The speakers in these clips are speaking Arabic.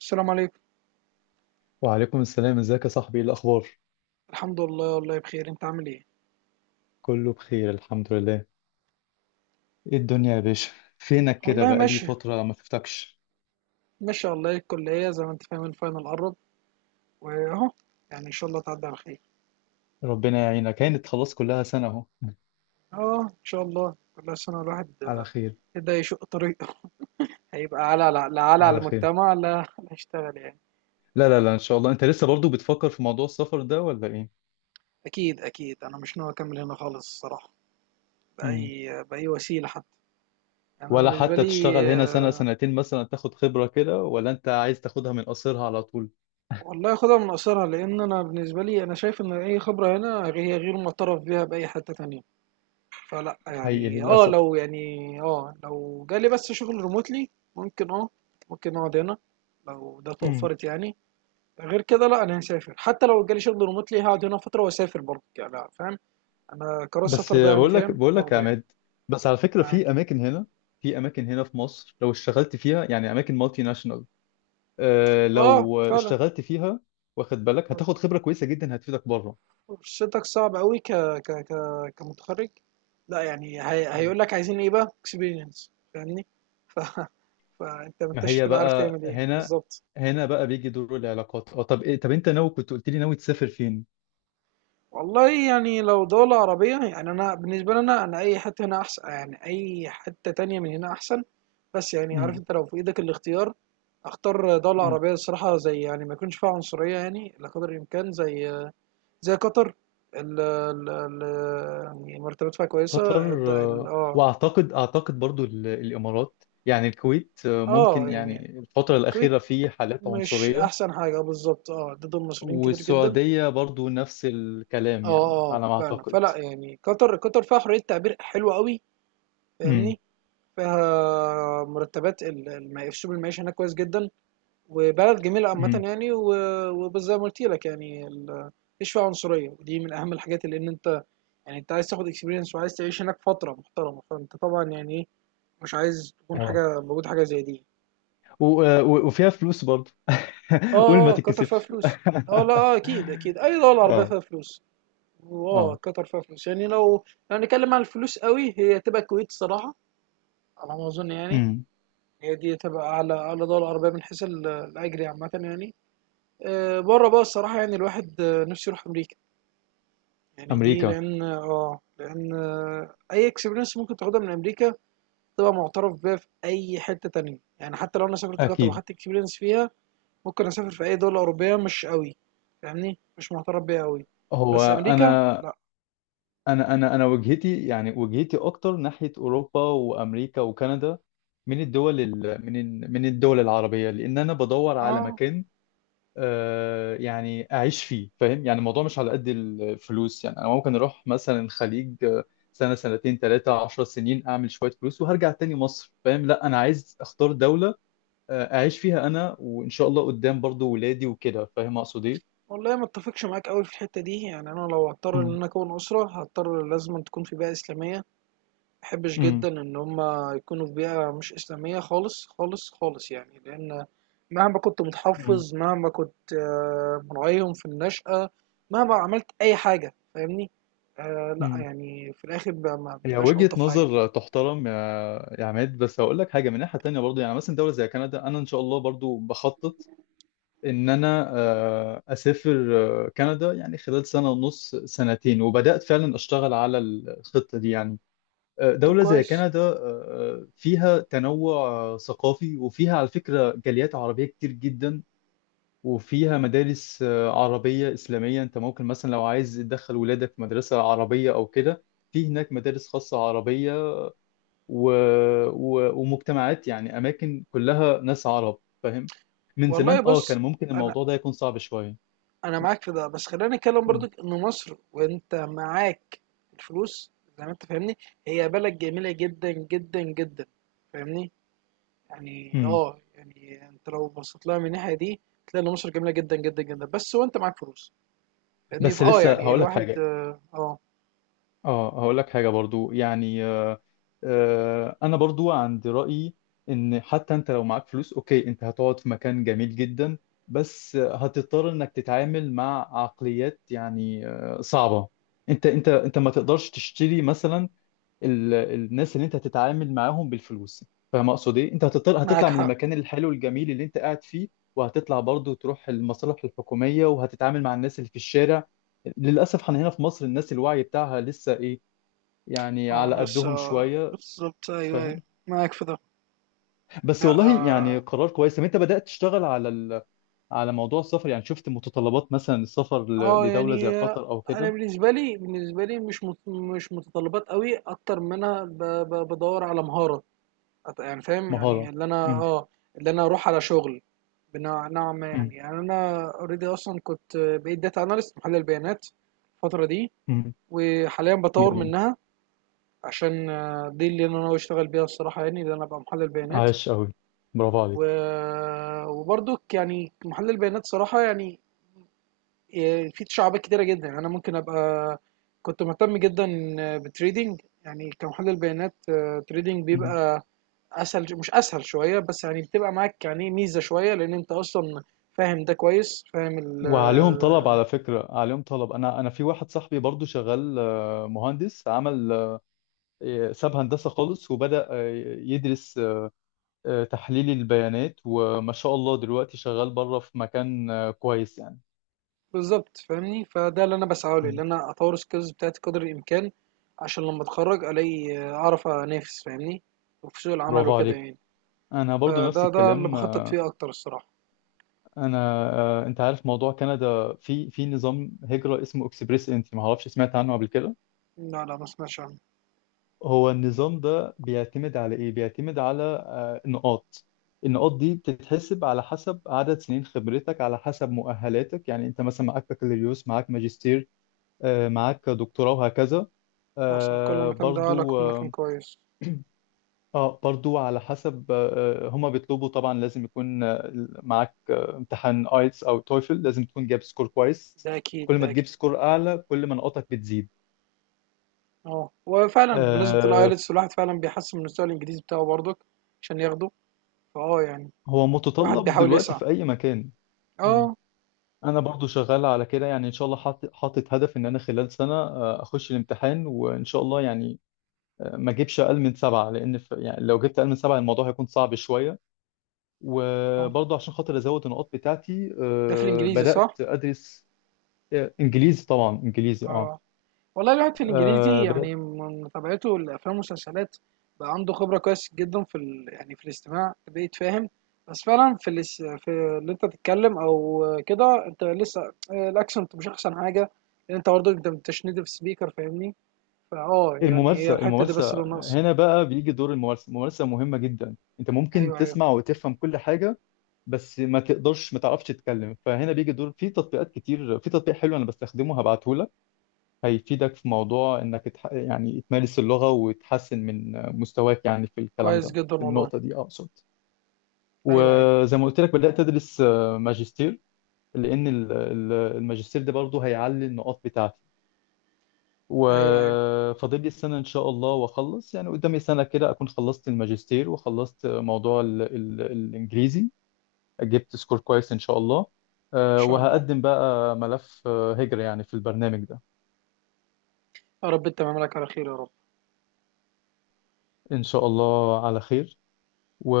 السلام عليكم. وعليكم السلام، ازيك يا صاحبي؟ ايه الاخبار؟ الحمد لله، والله بخير. انت عامل ايه؟ كله بخير الحمد لله. ايه الدنيا يا باشا؟ فينك كده؟ والله بقالي ماشي. فترة ما شفتكش. ماشي والله، الكلية زي ما انت فاهم الفاينل قرب. واهو، يعني ان شاء الله تعدي على خير. ربنا يعينك، كانت خلاص كلها سنة اهو. اه ان شاء الله، كل سنة الواحد على خير. ابتدى يشق طريقه. هيبقى على لا لا على على خير. المجتمع، لا لا هيشتغل يعني. لا لا لا، ان شاء الله. انت لسه برضو بتفكر في موضوع السفر ده ولا ايه؟ اكيد اكيد، انا مش ناوي اكمل هنا خالص الصراحة، مم. بأي وسيلة حتى. انا ولا بالنسبة حتى لي تشتغل هنا سنة سنتين مثلا، تاخد خبرة كده، ولا انت عايز تاخدها من قصرها على طول؟ والله خدها من قصرها، لان انا بالنسبة لي انا شايف ان اي خبرة هنا هي غير معترف بيها بأي حتة تانية. فلا حقيقي يعني اه للاسف. لو يعني اه لو جالي بس شغل ريموتلي، ممكن اه ممكن اقعد هنا لو ده مم. توفرت يعني. غير كده لا، انا هسافر. حتى لو جالي شغل ريموتلي هقعد هنا فتره واسافر برضه، يعني لا، فاهم؟ انا قرار بس السفر ده يعني بقول لك فاهم بقول لك يا اخده يعني. عماد. بس على فكرة، معاك. في اماكن هنا في مصر، لو اشتغلت فيها يعني اماكن مالتي ناشونال، اه لو فعلا. اشتغلت فيها، واخد بالك، هتاخد خبرة كويسة جدا هتفيدك بره. فرصتك صعبة قوي، كمتخرج. لا يعني مم. هيقول لك عايزين ايه بقى؟ اكسبيرينس، فاهمني؟ ف... فانت ما ما انتش هي هتبقى عارف بقى تعمل ايه هنا، بالظبط. بقى بيجي دور العلاقات. اه طب إيه، طب انت ناوي؟ كنت قلت لي ناوي تسافر فين؟ والله يعني لو دولة عربية، يعني أنا بالنسبة لي، أنا أي حتة هنا أحسن، يعني أي حتة تانية من هنا أحسن. بس يعني عارف، مم. أنت لو في إيدك الاختيار أختار دولة مم. عربية الصراحة، زي يعني ما يكونش فيها عنصرية يعني، إلى قدر الإمكان، زي زي قطر. ال ال ال يعني مرتبات فيها كويسة. قطر. الد- ال اه واعتقد برضو ال- الامارات، يعني الكويت اه ممكن، يعني يعني الفترة الكويت الأخيرة في حالات مش عنصرية. أحسن حاجة، بالظبط، اه ضد المصريين كتير جدا. والسعودية برضو نفس الكلام، يعني اه. اه على ما فعلا، أعتقد. فلا يعني، قطر قطر فيها حرية تعبير حلوة قوي، مم. فاهمني؟ فيها مرتبات. اسلوب المعيشه هناك كويس جدا، وبلد جميله عامه مم. يعني. وبس زي ما قلت لك يعني، مفيش فيها عنصريه، ودي من اهم الحاجات اللي ان انت يعني انت عايز تاخد اكسبيرينس، وعايز تعيش هناك فتره محترمه، فانت طبعا يعني ايه، مش عايز تكون اه. حاجه موجود حاجه زي دي. و... وفيها فلوس برضه. قول، اه. ما اه قطر فيها تتكسفش. فلوس. اه لا، اه اكيد اكيد، اي دوله عربيه اه. فيها فلوس. واه اه. قطر فيها فلوس، يعني لو لو هنتكلم عن الفلوس قوي هي تبقى الكويت الصراحه، على ما اظن يعني. امم هي دي تبقى على دول العربية من حيث الأجر عامة يعني. بره بقى الصراحة، يعني الواحد نفسه يروح أمريكا، يعني دي امريكا. لأن اه لأن أي اكسبيرينس ممكن تاخدها من أمريكا تبقى معترف بيها في أي حتة تانية. يعني حتى لو أنا سافرت قطر اكيد. وأخدت اكسبيرينس فيها، ممكن أسافر في أي دولة أوروبية، مش قوي فاهمني مش معترف بيها قوي. هو بس أمريكا انا لأ. انا انا انا وجهتي، يعني وجهتي اكتر ناحيه اوروبا وامريكا وكندا، من الدول ال... من ال... من الدول العربيه، لان انا بدور على اه مكان يعني اعيش فيه، فاهم؟ يعني الموضوع مش على قد الفلوس، يعني انا ممكن اروح مثلا الخليج سنه سنتين 13 سنين، اعمل شويه فلوس وهرجع تاني مصر، فاهم؟ لا انا عايز اختار دوله اعيش فيها انا، وان شاء الله قدام برضو ولادي وكده، فاهم اقصد ايه؟ والله، ما اتفقش معاك قوي في الحتة دي. يعني أنا لو هضطر إن امم. أنا أكون أسرة، هضطر لازم تكون في بيئة إسلامية. ماباحبش امم. جدًا إن هم يكونوا في بيئة مش إسلامية خالص، خالص، خالص يعني، لإن مهما كنت امم. متحفّظ، مهما كنت مراعيهم في النشأة، مهما عملت أي حاجة، فاهمني؟ لأ امم. يعني في الآخر ما هي بتبقاش وجهة ألطف حاجة. نظر تحترم يا عماد، بس هقول لك حاجة من ناحية تانية برضو. يعني مثلا دولة زي كندا، أنا إن شاء الله برضو بخطط ان انا اسافر كندا، يعني خلال سنه ونص سنتين، وبدات فعلا اشتغل على الخطه دي يعني. طب دوله زي كويس. كندا فيها تنوع ثقافي، وفيها على فكره جاليات عربيه كتير جدا. وفيها مدارس عربيه اسلاميه، انت ممكن مثلا لو عايز تدخل ولادك في مدرسه عربيه او كده، في هناك مدارس خاصه عربيه و... ومجتمعات، يعني اماكن كلها ناس عرب، فاهم؟ من والله زمان اه بُص، كان ممكن أنا الموضوع ده يكون صعب شويه. معاك في ده، بس خلّينا نتكلم مم. برضك إن مصر، وأنت معاك الفلوس، زي ما أنت فاهمني، هي بلد جميلة جدًا، جدًا، جدًا، فاهمني؟ يعني مم. اه يعني انت لو بصيت لها من الناحيه دي، تلاقي ان مصر جميله جدا جدا جدا، بس وانت معاك فلوس. لان بس في اه لسه يعني هقول لك الواحد حاجه اه هقول لك حاجه برضو يعني. انا برضو عند رايي ان حتى انت لو معاك فلوس، اوكي، انت هتقعد في مكان جميل جدا، بس هتضطر انك تتعامل مع عقليات يعني صعبه. انت ما تقدرش تشتري مثلا ال- الناس اللي انت هتتعامل معاهم بالفلوس، فاهم اقصد ايه؟ انت هتطلع معاك هتطلع من حق. المكان الحلو الجميل اللي انت قاعد فيه، وهتطلع برضه تروح المصالح الحكوميه، وهتتعامل مع الناس اللي في الشارع. للاسف احنا هنا في مصر الناس الوعي بتاعها لسه ايه، يعني اه على لسه، قدهم شويه، بالظبط ايوه، أيوة، فاهم؟ معاك في ده. بس لا والله يعني اه. قرار كويس. طب انت بدات تشتغل على على موضوع السفر؟ يعني شفت متطلبات مثلا السفر لدوله زي يعني قطر او انا كده؟ بالنسبه لي، بالنسبه لي مش مش متطلبات قوي، اكتر ما انا بدور على مهاره. يعني فاهم يعني، مهاره. اللي انا امم. اللي انا اروح على شغل بنوع نوع ما امم. يعني. يعني انا اوريدي اصلا كنت بقيت داتا اناليست، محلل بيانات الفتره دي، امم. وحاليا بطور جميل. منها عشان دي اللي انا ناوي اشتغل بيها الصراحه، يعني اللي انا ابقى محلل بيانات. عاش قوي. و... برافو وبرضك يعني محلل بيانات صراحه يعني، في تشعبات كتيره جدا، يعني انا ممكن ابقى كنت مهتم جدا بالتريدينج. يعني كمحلل بيانات، تريدينج عليك. بيبقى اسهل، مش اسهل شويه، بس يعني بتبقى معاك يعني ميزه شويه، لان انت اصلا فاهم ده كويس، فاهم وعليهم طلب، على فكرة عليهم طلب. أنا في واحد صاحبي برضو شغال مهندس، عمل ساب هندسة خالص، وبدأ يدرس تحليل البيانات، وما شاء الله دلوقتي شغال بره في مكان كويس يعني. بالظبط فاهمني. فده اللي انا بسعى له، ان مم. انا اطور السكيلز بتاعتي قدر الامكان، عشان لما اتخرج الاقي اعرف انافس، فاهمني؟ وفي سوق العمل برافو وكده عليك. يعني. أنا برضو نفس فده، ده اللي الكلام بخطط فيه اكتر الصراحه. أنا. أنت عارف موضوع كندا، في نظام هجرة اسمه اكسبريس انتري، ما أعرفش، سمعت عنه قبل كده؟ لا لا، ما سمعتش عنه. هو النظام ده بيعتمد على ايه؟ بيعتمد على نقاط. النقاط دي بتتحسب على حسب عدد سنين خبرتك، على حسب مؤهلاتك، يعني انت مثلا معاك بكالوريوس، معاك ماجستير معاك دكتوراه، وهكذا. مصر كل آه، مكان، ده برضو لك مكان اه كويس. برضو على حسب هما بيطلبوا طبعا لازم يكون معاك امتحان ايتس او تويفل، لازم تكون جايب سكور كويس. ده اكيد، كل ما ده تجيب اكيد. سكور اعلى كل ما نقاطك بتزيد. اه وفعلا بمناسبه آه، الايلتس، الواحد فعلا بيحسن من مستوى الانجليزي بتاعه برضك عشان ياخده، فاه يعني هو واحد متطلب بيحاول دلوقتي يسعى. في اي مكان. اه. انا برضو شغال على كده، يعني ان شاء الله حاطط هدف ان انا خلال سنه اخش الامتحان، وان شاء الله يعني ما اجيبش اقل من 7، لان يعني لو جبت اقل من 7 الموضوع هيكون صعب شويه. اه وبرضو عشان خاطر ازود النقاط بتاعتي ده في الانجليزي، بدات صح؟ ادرس انجليزي، طبعا انجليزي. اه والله الواحد في الانجليزي يعني، بدات. من متابعته الافلام والمسلسلات، بقى عنده خبره كويس جدا في يعني في الاستماع، بقيت فاهم. بس فعلا في في اللي انت تتكلم او كده، انت لسه الاكسنت مش احسن حاجه، لان انت برضه انت مش نيتف سبيكر، فاهمني؟ فاه يعني هي الممارسه الحته دي بس الممارسه، اللي ناقصه. هنا بقى بيجي دور الممارسه. الممارسه مهمه جدا، انت ممكن ايوه ايوه. تسمع وتفهم كل حاجه، بس ما تقدرش، ما تعرفش تتكلم. فهنا بيجي دور، في تطبيقات كتير، في تطبيق حلو انا بستخدمه، هبعته لك، هيفيدك في موضوع انك يعني تمارس اللغة وتحسن من مستواك، يعني في الكلام كويس ده، جدا في والله. النقطة دي اقصد. ايوه ايوه. وزي ما قلت لك بدأت ادرس ماجستير، لان الماجستير ده برضه هيعلي النقاط بتاعتي. ايوه ايوه ان وفاضل لي سنة إن شاء الله وأخلص، يعني قدامي سنة كده أكون خلصت الماجستير وخلصت موضوع ال ال الإنجليزي، جبت سكور كويس ان شاء الله. شاء الله. وهقدم بقى ملف هجرة يعني في البرنامج ده، يا رب تمام لك على خير يا رب. ان شاء الله على خير. و...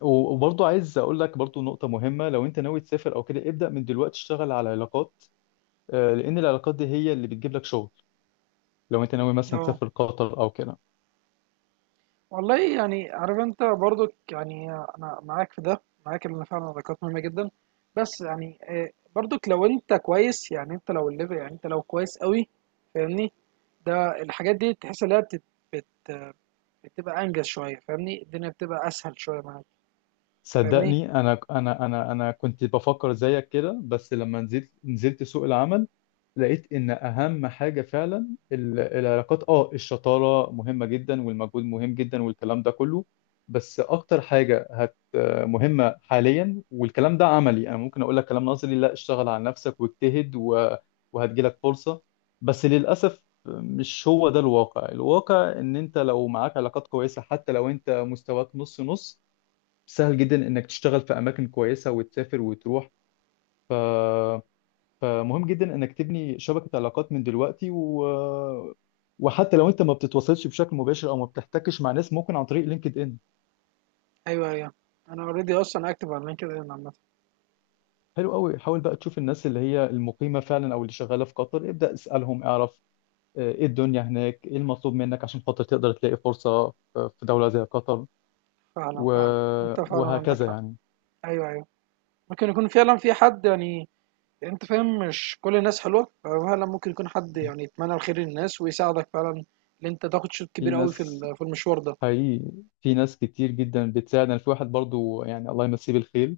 وبرضه عايز اقول لك برضه نقطة مهمة، لو انت ناوي تسافر او كده ابدأ من دلوقتي، اشتغل على علاقات، لان العلاقات دي هي اللي بتجيب لك شغل. لو انت ناوي مثلا اه تسافر قطر او كده، والله يعني عارف انت برضك، يعني انا معاك في ده، معاك ان فعلا العلاقات مهمه جدا، بس يعني برضك لو انت كويس، يعني انت لو الليفل، يعني انت لو كويس قوي فاهمني، ده الحاجات دي تحس ان هي بت- بتبقى انجز شويه، فاهمني؟ الدنيا بتبقى اسهل شويه معاك، فاهمني؟ صدقني انا، كنت بفكر زيك كده، بس لما نزلت سوق العمل، لقيت ان اهم حاجه فعلا ال- العلاقات. اه الشطاره مهمه جدا، والمجهود مهم جدا، والكلام ده كله، بس اكتر حاجه مهمه حاليا. والكلام ده عملي، انا ممكن اقول لك كلام نظري، لا، اشتغل على نفسك واجتهد وهتجيلك فرصه. بس للاسف مش هو ده الواقع، الواقع ان انت لو معاك علاقات كويسه، حتى لو انت مستواك نص نص، سهل جدا انك تشتغل في اماكن كويسه وتسافر وتروح. ف فمهم جدا انك تبني شبكة علاقات من دلوقتي، وحتى لو انت ما بتتواصلش بشكل مباشر او ما بتحتكش مع ناس، ممكن عن طريق لينكد ان. ايوه ايوه. انا اوريدي اصلا اكتب على لينكد ان عامه. حلو قوي، حاول بقى تشوف الناس اللي هي المقيمة فعلا او اللي شغالة في قطر، ابدأ اسألهم، اعرف ايه الدنيا هناك، ايه المطلوب منك عشان خاطر تقدر تلاقي فرصة في دولة زي قطر، فعلا و... فعلا. انت فعلا عندك وهكذا حق. يعني. ايوه ايوه، ممكن يكون فعلا في حد يعني، يعني انت فاهم، مش كل الناس حلوه، ففعلا ممكن يكون حد يعني يتمنى الخير للناس ويساعدك فعلا، ان انت تاخد شوط في كبير قوي في ناس في المشوار ده. حقيقي في ناس كتير جدا بتساعد. انا في واحد برضو، يعني الله يمسيه بالخير،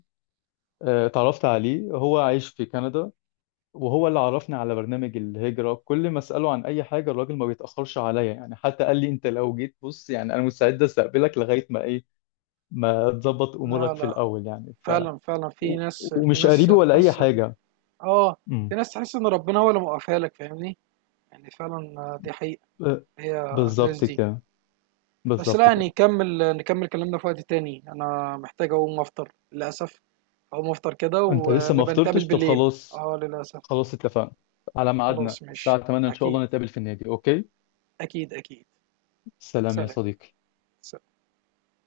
اتعرفت عليه، هو عايش في كندا، وهو اللي عرفني على برنامج الهجرة. كل ما أسأله عن أي حاجة الراجل ما بيتأخرش عليا، يعني حتى قال لي أنت لو جيت بص، يعني أنا مستعد أستقبلك لغاية ما إيه، ما تظبط لا أمورك في لا، الأول يعني. فعلا فعلا. في ناس، في ومش ناس قريبي ولا أي تحس حاجة. اه في امم. ناس تحس ان ربنا هو اللي موقفها لك، فاهمني؟ يعني فعلا، دي حقيقه. ب- هي الناس بالظبط دي. كده، بس لا بالظبط يعني، كده. نكمل كلامنا في وقت تاني، انا محتاج اقوم افطر للاسف. اقوم افطر كده، أنت لسه ما ونبقى نتقابل فطرتش؟ طب بالليل. خلاص. اه للاسف. خلاص اتفقنا على خلاص ميعادنا الساعة ماشي. 8 إن شاء اكيد. الله، نتقابل في النادي. أوكي، اكيد اكيد. سلام يا سلام. صديقي.